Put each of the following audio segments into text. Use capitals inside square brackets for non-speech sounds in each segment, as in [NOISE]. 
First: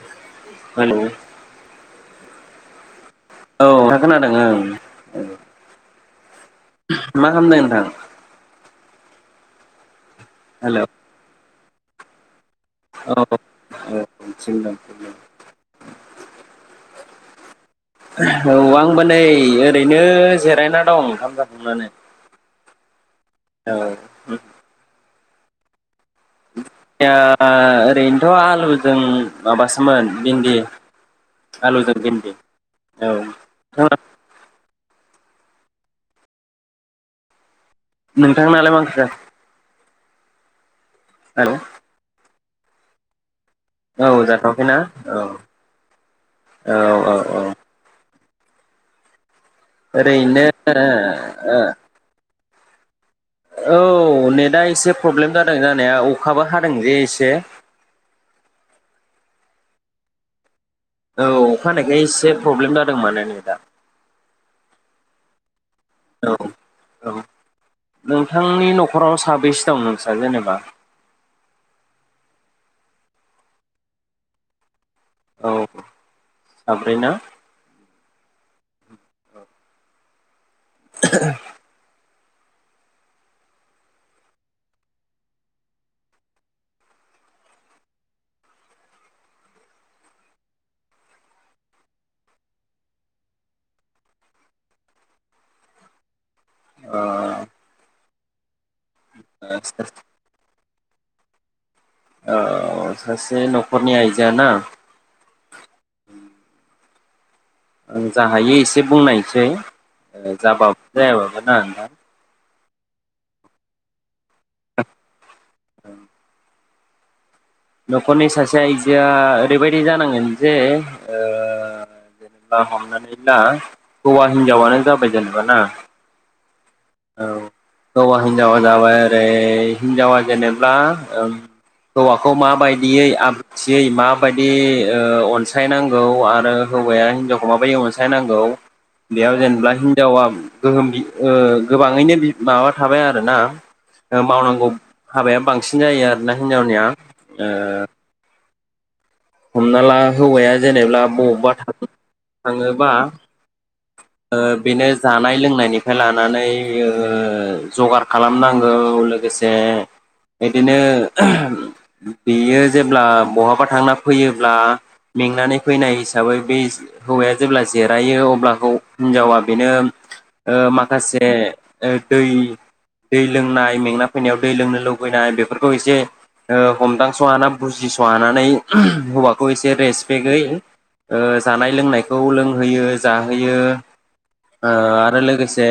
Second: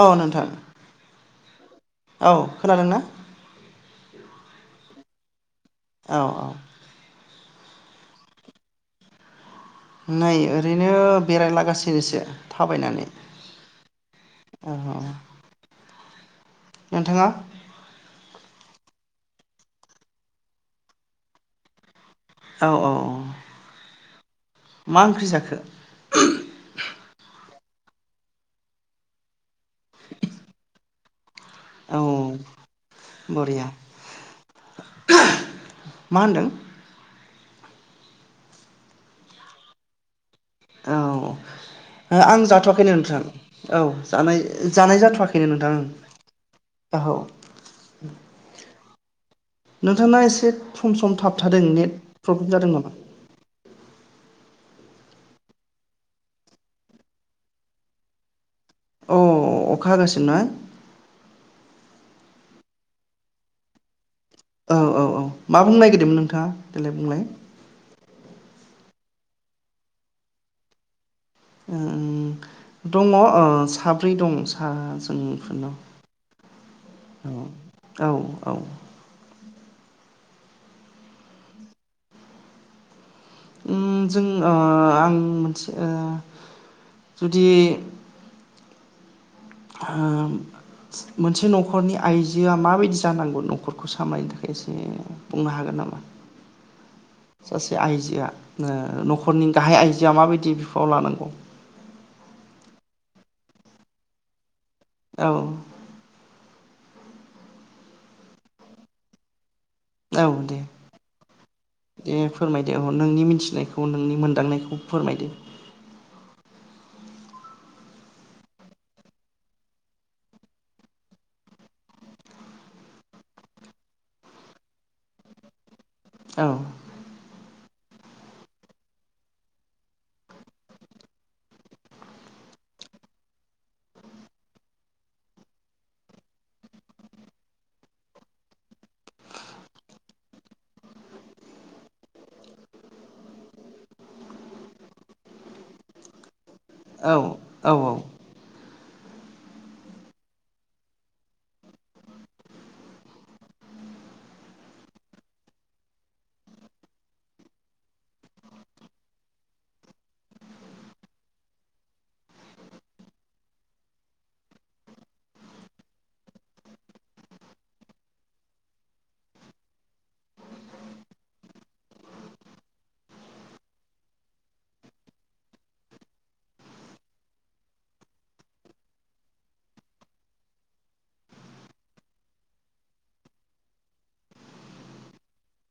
औ नोंथां। हेलौ औ खोनादों ना? औ नोंथां खोनादों ओं ओं। औ औ। मा खामदों नोंथां? नै हेलौ ओरैनो बेरायला गा सिनोसो औ औ औ थिनदों औ थिनदों। नोंथाङा? औ आंबो नै ओरैनो जिरायना दं ओंखाम जाखांनानै। औ औ औ। औ मा ओंख्रि जा खो? ओ ओरैनोथ' आलुजों माबासोमोन भिन्दि। आलुजों औ भिन्दि। औ बरिया नोंथाङा? मा होनदों? नोंथांनालाय मा ओंख्रि जाखो? औ ओ आं जाथ थ'आखैनो नोंथां। औ जानाय जाथ'वाखैना जानाय औ जाथवाखैनो नोंथां ओं औ। नोंथांना ओरैनो एसे सम सम थाबथादों नेट प्रब्लेम जादों नामा? औ नेटआ एसे प्रब्लेम जादों जानाया अखाबो हादों जे एसे अ अखा हागासिनो ना? औ अखा हानायखाय एसे प्रब्लेम जादों माने नेदा। औ औ औ। मा बुंनो नागिरदोंमोन औ नोंथाङा? देेलाय औ बुंलाय। नोंथांनि नखराव साबेसे दं नोंस्रा जेनेबा? ओम दङो ओ साब्रै दं सा औ ओंफोरनाव। साब्रै ना? औ औ। [INAUDIBLE] उम जों ओ आं मोनसे ओ जुदि ओ मोनसे नखरनि आइजोआ माबायदि जानांगौ न'खरखौ सामलायनो थाखाय एसे बुंनो हागोन नामा? ओ सासे आइजोआ नो नखरनि गाहाय आइजोआ माबायदि फाव लानांगौ। औ सासे नखरनि आइजोआ ना। औ। आं जा हायो एसे बुंनायसै। औ ओ दे जाबाब जाया बाबा ना नोंथां। दे अ नोंनि मिथिनायखौ नोंनि मोनदांनायखौ फोरमायदो। औ‌। नखरनि सासे आइजोआ ओरैबायदि जानांगोन जे ओ जेनेबा हमनानै ला हौवा हिनजावानो जाबाय जेनेबाना ना। औ औ। हौवा हिनजावा जाबाय ओरै हिनजावा जेनेब्ला ओम हौवा खौ माबायदियै आब्रुथियै माबायदियै अनसायनांगौ? आरो हौवाया हिनजावखौ माबायदि अनसायनांगौ? बेयाव जेनेबा हिनजावा गोहोम गोबाङैनो माबा थाबाय आरोना मावनांगौ हाबाया बांसिन जायो आरोना हिनजावनिया? औ औ ओ। हमना ला हौवाया जेनेब्ला बबावबा थां थाङोबा। ओ बेनो जानाय लोंनायनिफ्राय लानानै ओ जगार खालामनांगौ लोगोसे इदिनो बेयो जेब्ला बहाबा थांना फैयोब्ला मेंनानै फैनाय हिसाबै बे हौवाया जेब्ला जिरायो अब्ला हौ हिनजावा बेनो ओ माखासे दै दै लोंनाय, मेंना फैनायाव दै लोंनो लुबैनाय बेफोरखौ एसे हमदांस हाना बुजिस हानानै। हौवाखौ एसे रेसपेक्टै ओ जानाय लोंनायखौ लोंहोयो जाहोयो। ओ आरो लोगोसे,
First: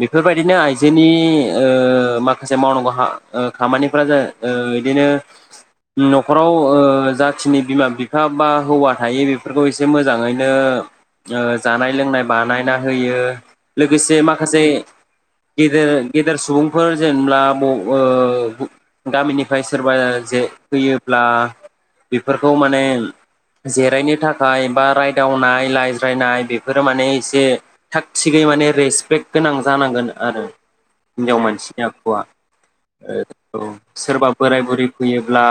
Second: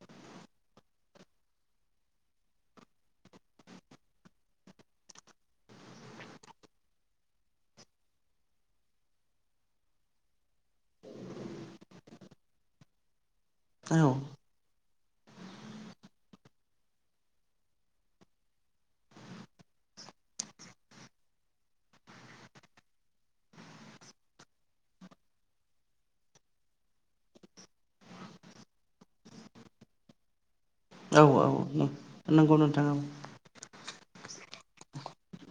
बेफोरबायदिनो आइजोनि ओ माखासे मावनांगौ हा ओ खामानिफोरा जा ओ इदिनो, नखराव ओ जाखिनि बिमा बिफा बा हौवा थायो बेफोरखौ एसे मोजाङैनो जानाय लोंनाय। बानायना होयो। औ लोगोसे माखासे गेदेर गेदेर सुबुंफोर जेनेब्ला म ओ गामिनिफ्राय सोरबा जे फैयोब्ला बेफोरखौ माने जिरायनो थाखाय बा रायदावनाय रायज्रायनाय बेफोरो माने। एसे थाग थिगै माने रेसपेक्ट गोनां जानांगोन आरो। औ हिनजाव मानसिनि औ आखुवा नंगौ नोंथां [UNINTELLIGIBLE] सोरबा बोराय बुरै फैयोब्ला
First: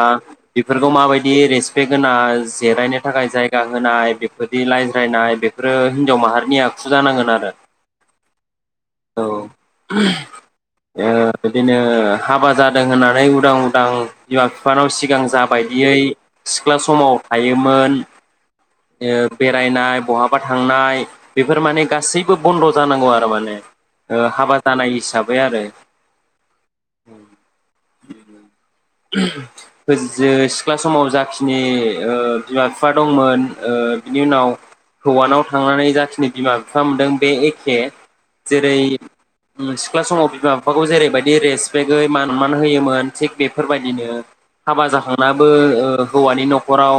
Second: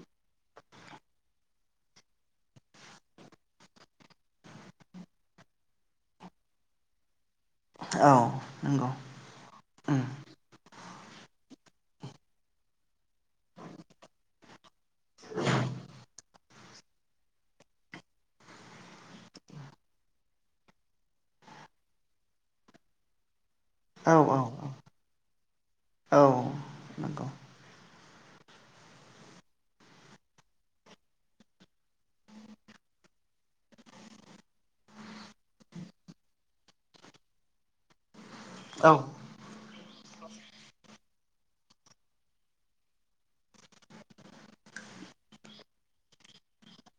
बेफोरखौ माबायदि रेसपेक्ट होना जिरायनो थाखाय जायगा होनाय बेफोरदि रायज्रायनाय बेफोरो हिनजाव माहारि। नि आखु जानांगोन आरो औ नंगौ औ उम ओ बिदिनो हाबा जादों होननानै उदां उदां बिमा बिफानाव सिगां जाबायदियै सिख्ला समाव थायोमोन ओ बेरायनाय बहाबा थांनाय। बेफोर माने गासैबो बन्द जानांगौ आरो माने, औ ओ हाबा औ जानाय हिसाबै आरो। औ नंगौ सिख्ला समाव जाखिनि ओ बिमा बिफा दंमोन बिनि उनाव हौवानाव थांनानै जाखिनि बिमा बिफा मोनदों बे एखे। जेरै औ सिख्ला समाव बिमा बिफाखौ जेरैबायदि रेसपेक्टगै मानमान होयोमोन, थिग बेफोरबायदिनो हाबा जाखांनाबो ओ हौवानि नखराव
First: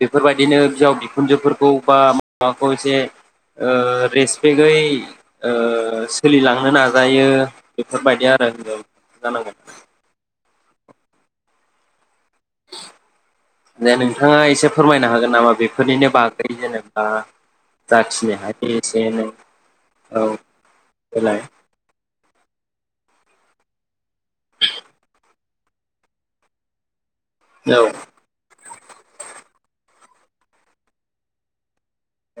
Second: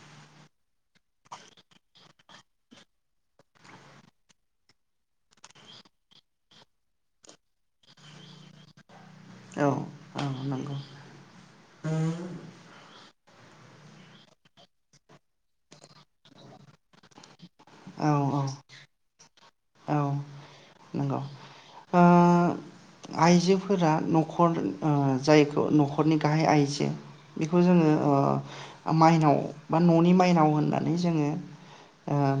बेफोरबायदिनो बिहाव बिखुनजोफोरखौ बा माबाखौ एसे ओ रेसपेक्टगै ओ सोलिलांनो नाजायो बेफोरबायदि आरो हिनजाव जानांगोन। औ नंगौ दे नोंथाङा एसे फोरमायनो हागोन नामा? बेफोरनिनो बागै जेनेबा औ जाखिनि हायो, एसे एनै औ नंगौ देलाय। ओ आइजोफोरा नखर ओ जायखौ नखरनि गाहाय आइजो बेखौ औ जोङो ओ। माइनाव बा ननि माइनाव होननानै जोङो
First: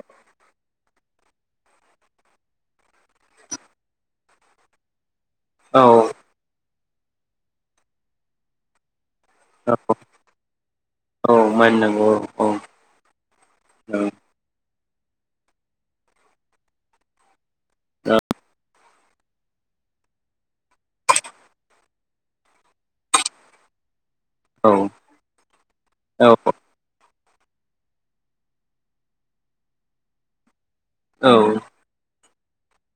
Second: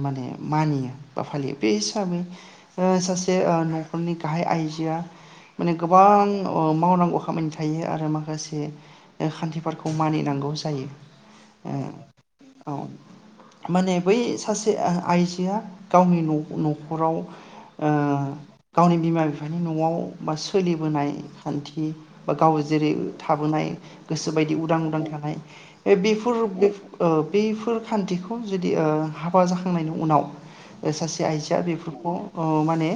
माने मानियो बा फालियो बे हिसाबै सासे नखरनि गाहाय आइजोआ माने औ गोबां ओम। मावनांगौ खामानि थायो आरो माखासे खान्थिफोरखौ मानिनांगौ जायो। औ ओ मानिनांगौ औ माने औ बै सासे आइजोआ गावनि नखराव गावनि ओ बिमा बिफानि नआव। बा सोलिबोनाय खान्थि बा गाव जेरै थाबोनाय गोसो बायदि औ उदां उदां थानाय, बे औ बेफोर बेफ ओ बैफोर खान्थिखौ जुदि ओ हाबा जाखांनायनि उनाव। सासे औ आइजोआ बेफोरखौ ओ माने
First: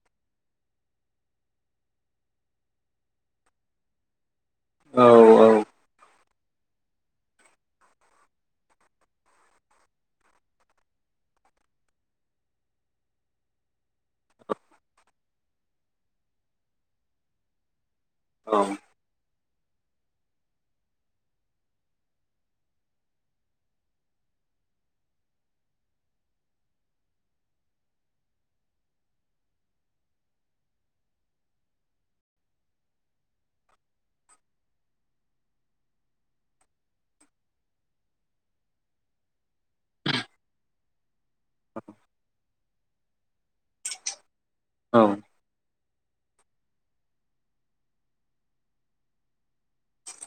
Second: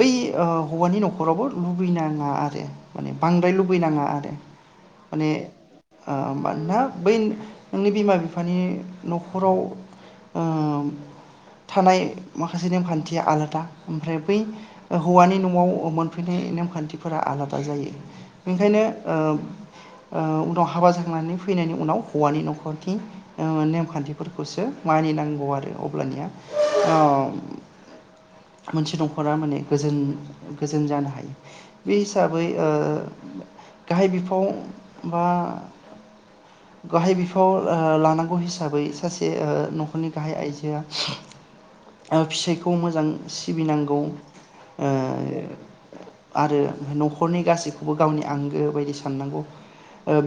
बै हौवानि नखर नखरावबो लुबैनाङा आरो माने बांद्राय लुबैनाङा आरो औ माने औ ओ मानोना बै नोंनि बिमा बिफानि नखराव ओ थानाय माखासे नेमखान्थिया आलादा ओमफ्राय बै हौवानि नआव थाफैनाय नेमखान्थिफोरा आलादा जायो ओंखायनो ओ ओ उनाव हाबा जांखांनानै फैनायनि उनाव हौवानि नखरनि नेमखान्थिफोरखौसो मानिनांगौ आरो अब्लानिया ओ मोनसे नखरा माने गोजोन जों जानो हायो बे हिसाबै गाहाय बिफाव बा गाहाय बिफाव लानांगौ हिसाबै सासे न'खरनि गाहाय आइजोआ आबस [INAUDIBLE] बे मोजां सिबिनांगौ [INAUDIBLE] आरो न'खरनि गासैखौबो गावनि आंगो बायदि साननांगौ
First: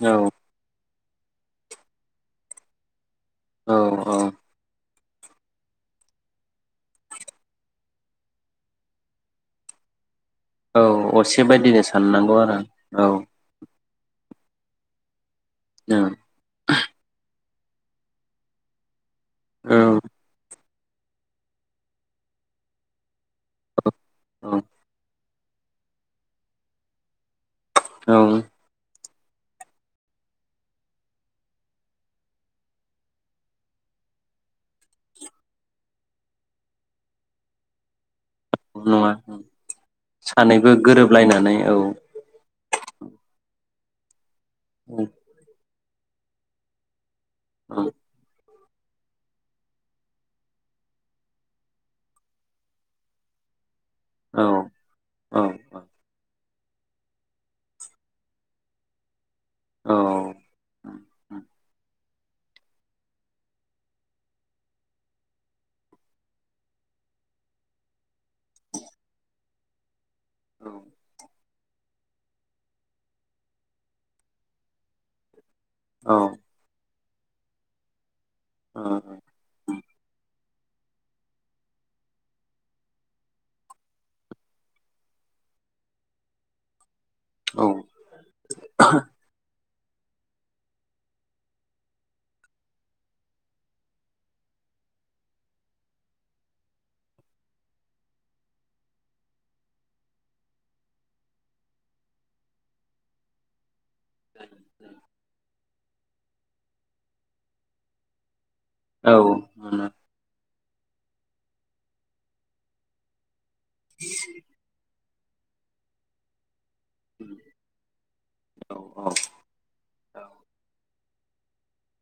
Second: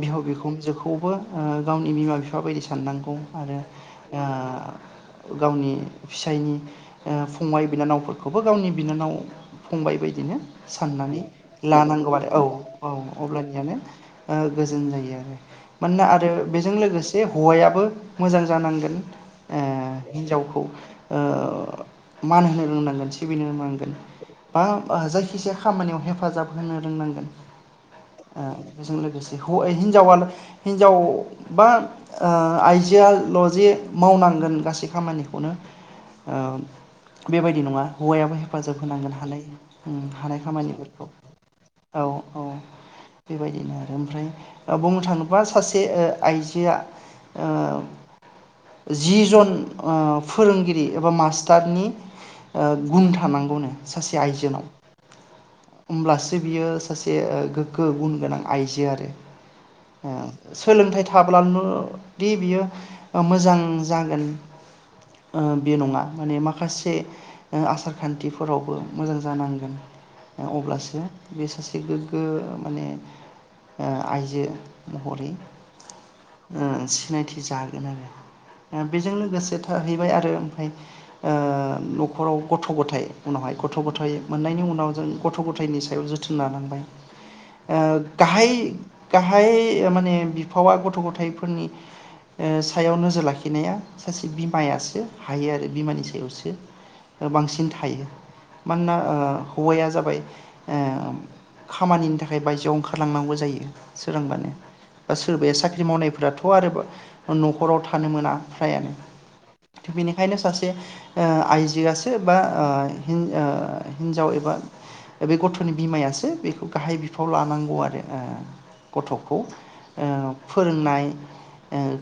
बिहाव बिखुनजोखौबो गावनि बिमा बिफा बायदि साननांगौ आरो औ गावनि फिसायनि फंबाय बिनानावफोरखौबो गावनि बिनानाव फंबाय बायदि बिदिनो औ साननानै असे बायदिनो लानांगौ आरो साननांगौ औ औ अब्लानियानो गोजोन जायो आरो मनोना औ आरो बेजों लोगोसे हौवायाबो मोजां जानांगोन औ हिन्जावखौ मान होनो रोंनांगोन सिबिनो रोंनांगोन औ आ जायखिजाया खामानियाव हेफाजाब होनो रोंनांगोन औ ओ बेजों लोगोसे हिनजाव हिनजाव बा आइजोआल' जे मावनांगोन गासै खामानिखौनो बेबायदि नङा हौवायाबो हेफाजाब नङा होनांगोन हालाय हानाय सानैबो खामानिफोरखौ गोरोबलायनानै औ औ बेबायदि बिदिनो आरो ओमफ्राय बुंनो औ थाङोबा सासे आइजोआ ओ औ जि जन फोरोंगिरि एबा मास्टारनि गुन थानांगौनो सासे औ आइजोनाव औ होमब्लास बियो सासे गोग्गो गुन गोनां आइजो आरो औ सोलोंथाइ थाब्लानोल'- दि बियो मोजां जागोन बे नङा माने माखासे आसार खान्थिफोरावबो मोजां जानांगोन। बिदिनो- अब्लासो बे सासे- एसे गोग्गो माने आइजो महरै औ आ सिनायथि जागोन आरो बेजों लोगोसे थाहैबाय आरो माय न'खराव गथ' गथायाइ उनावहाय गथ' गथाय मोननायनि उनाव जों गथ' गथायनि सायाव जोथोन लानांबाय। औ आ काहाय काहाय माने बिफावा गथ' गथायाइफोरनि सायाव नोजोर लाखिनाया सासे बिमायासो हायो आरो बिमानि सायावसो बांसिन थायो मानोना हौवाया जाबाय खामानिनि थाखाय बायजोआव ओंखारलांनांगौ जायो। सोरांबानो बा सोरबाया साख्रि मावनाय दाथ' आरो न'खराव थानो मोना। फ्रायानो औ थ मोनो बेनिखायनो सासे आइजोआसो बा हि हिनजाव एबा बे गथ'नि बिमायासो बेखौ गाहाय बिफाव लानांगौ आरो औ औ गथ'खौ औ फोरोंनाय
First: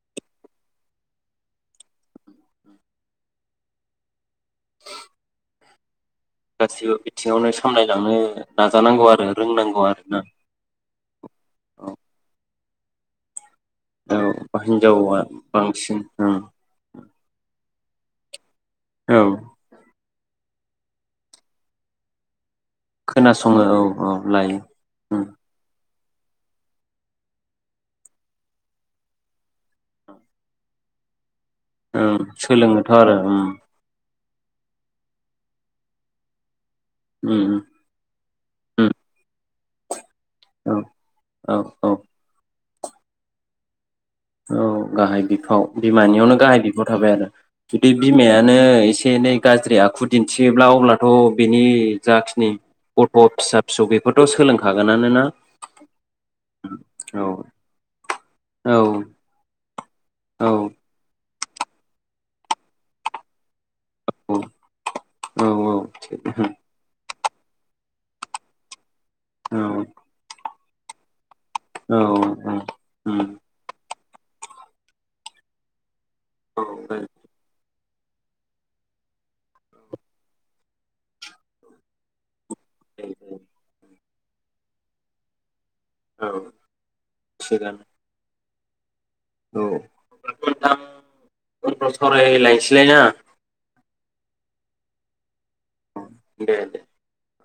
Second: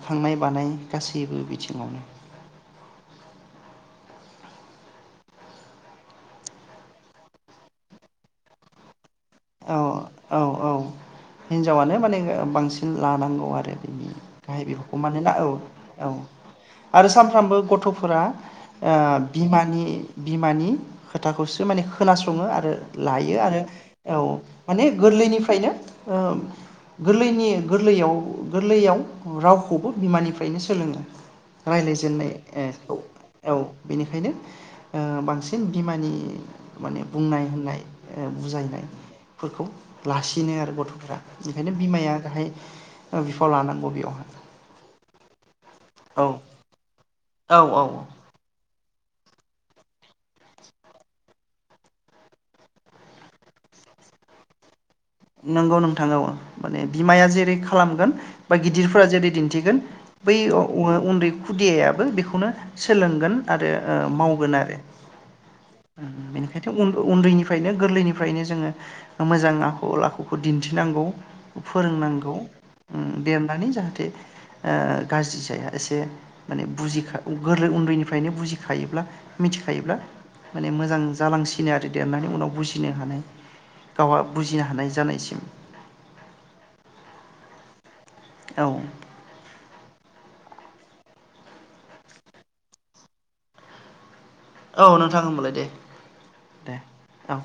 खांनाय बानाय गासैबो बिथिङावनो गासिबो बिथिङावनो सामलायलांनो नाजानांगौ आरो औ रोंनांगौ आरो ना औ औ औ हिनजावानो माने बांसिन लानांगौ आरो औ गाहाय बेफोरखौ हिनजावा मानोना औ बांसिन औ ओं आरो सानफ्रामबो गथ' फोरा औ [UNINTELLIGIBLE] बिमानि बिमानि खोथाखौसो माने खोनासङो आरो लायो खोनासङो आरो औ औ लायो माने ओं गोरलैनिफ्रायनो गोरलैनि गोरलैयाव गोरलैयाव रावखौबो बिमानिफ्रायनो सोलोङो। ओं राय्लायजेनन्नाय सोलोङोथ' आरो ओम औ बेनिखायनो ओ बांसिन बिमानि माने बुंनाय ओम होननाय बुजायनाय ओम फोरखौ लासिनो आरो गथ'फ्रा औ ओंखायनो औ बिमाया गाहाय बिफाव लानांगौ बेयाव औ गाहाय बिफाव औ बिमानियावनो गाहाय बिफाव थाबाय आरो औ औ जुदि बिमायानो एसे एनै गाज्रि आखु दिन्थियोब्ला अब्लाथ' बिनि जाखिनि गथ' फिसा फिसौ बेफोरथ' सोलोंखागोन नंगौ नोंथां औ माने बिमाया औ जेरै खालामगोन बा औ गिदिरफोरा जेरै दिन्थिगोन बै औ [UNINTELLIGIBLE] उन्दै खुदियाबो बेखौनो सोलोंगोन। आरो ओ मावगोन आरो औ औ ओम बेनिखायथ' उ उन्दैनिफ्रायनो गोरलैनिफ्रायनो जोङो मोजाङा गावखौ दिन्थिनांगौ। औ फोरोंनांगौ औ ओ देरनानै जाहाथे ओ गाज्रि जाया एसे माने बुजिखा गोरलै उन्दैनिफ्राय फ्रायनो बुजिखायोब्ला मिथिखायोब्ला माने मोजां जालांसिनो आरो देरनानै उनाव बुजिनो हानाय गावहा बुजिया हानाय जानायसिम औ सि दानो औ। औ नोंथां उनफोराव सावरायलायसैलायना? औ नोंथां ओमबालाय। दे दे औ।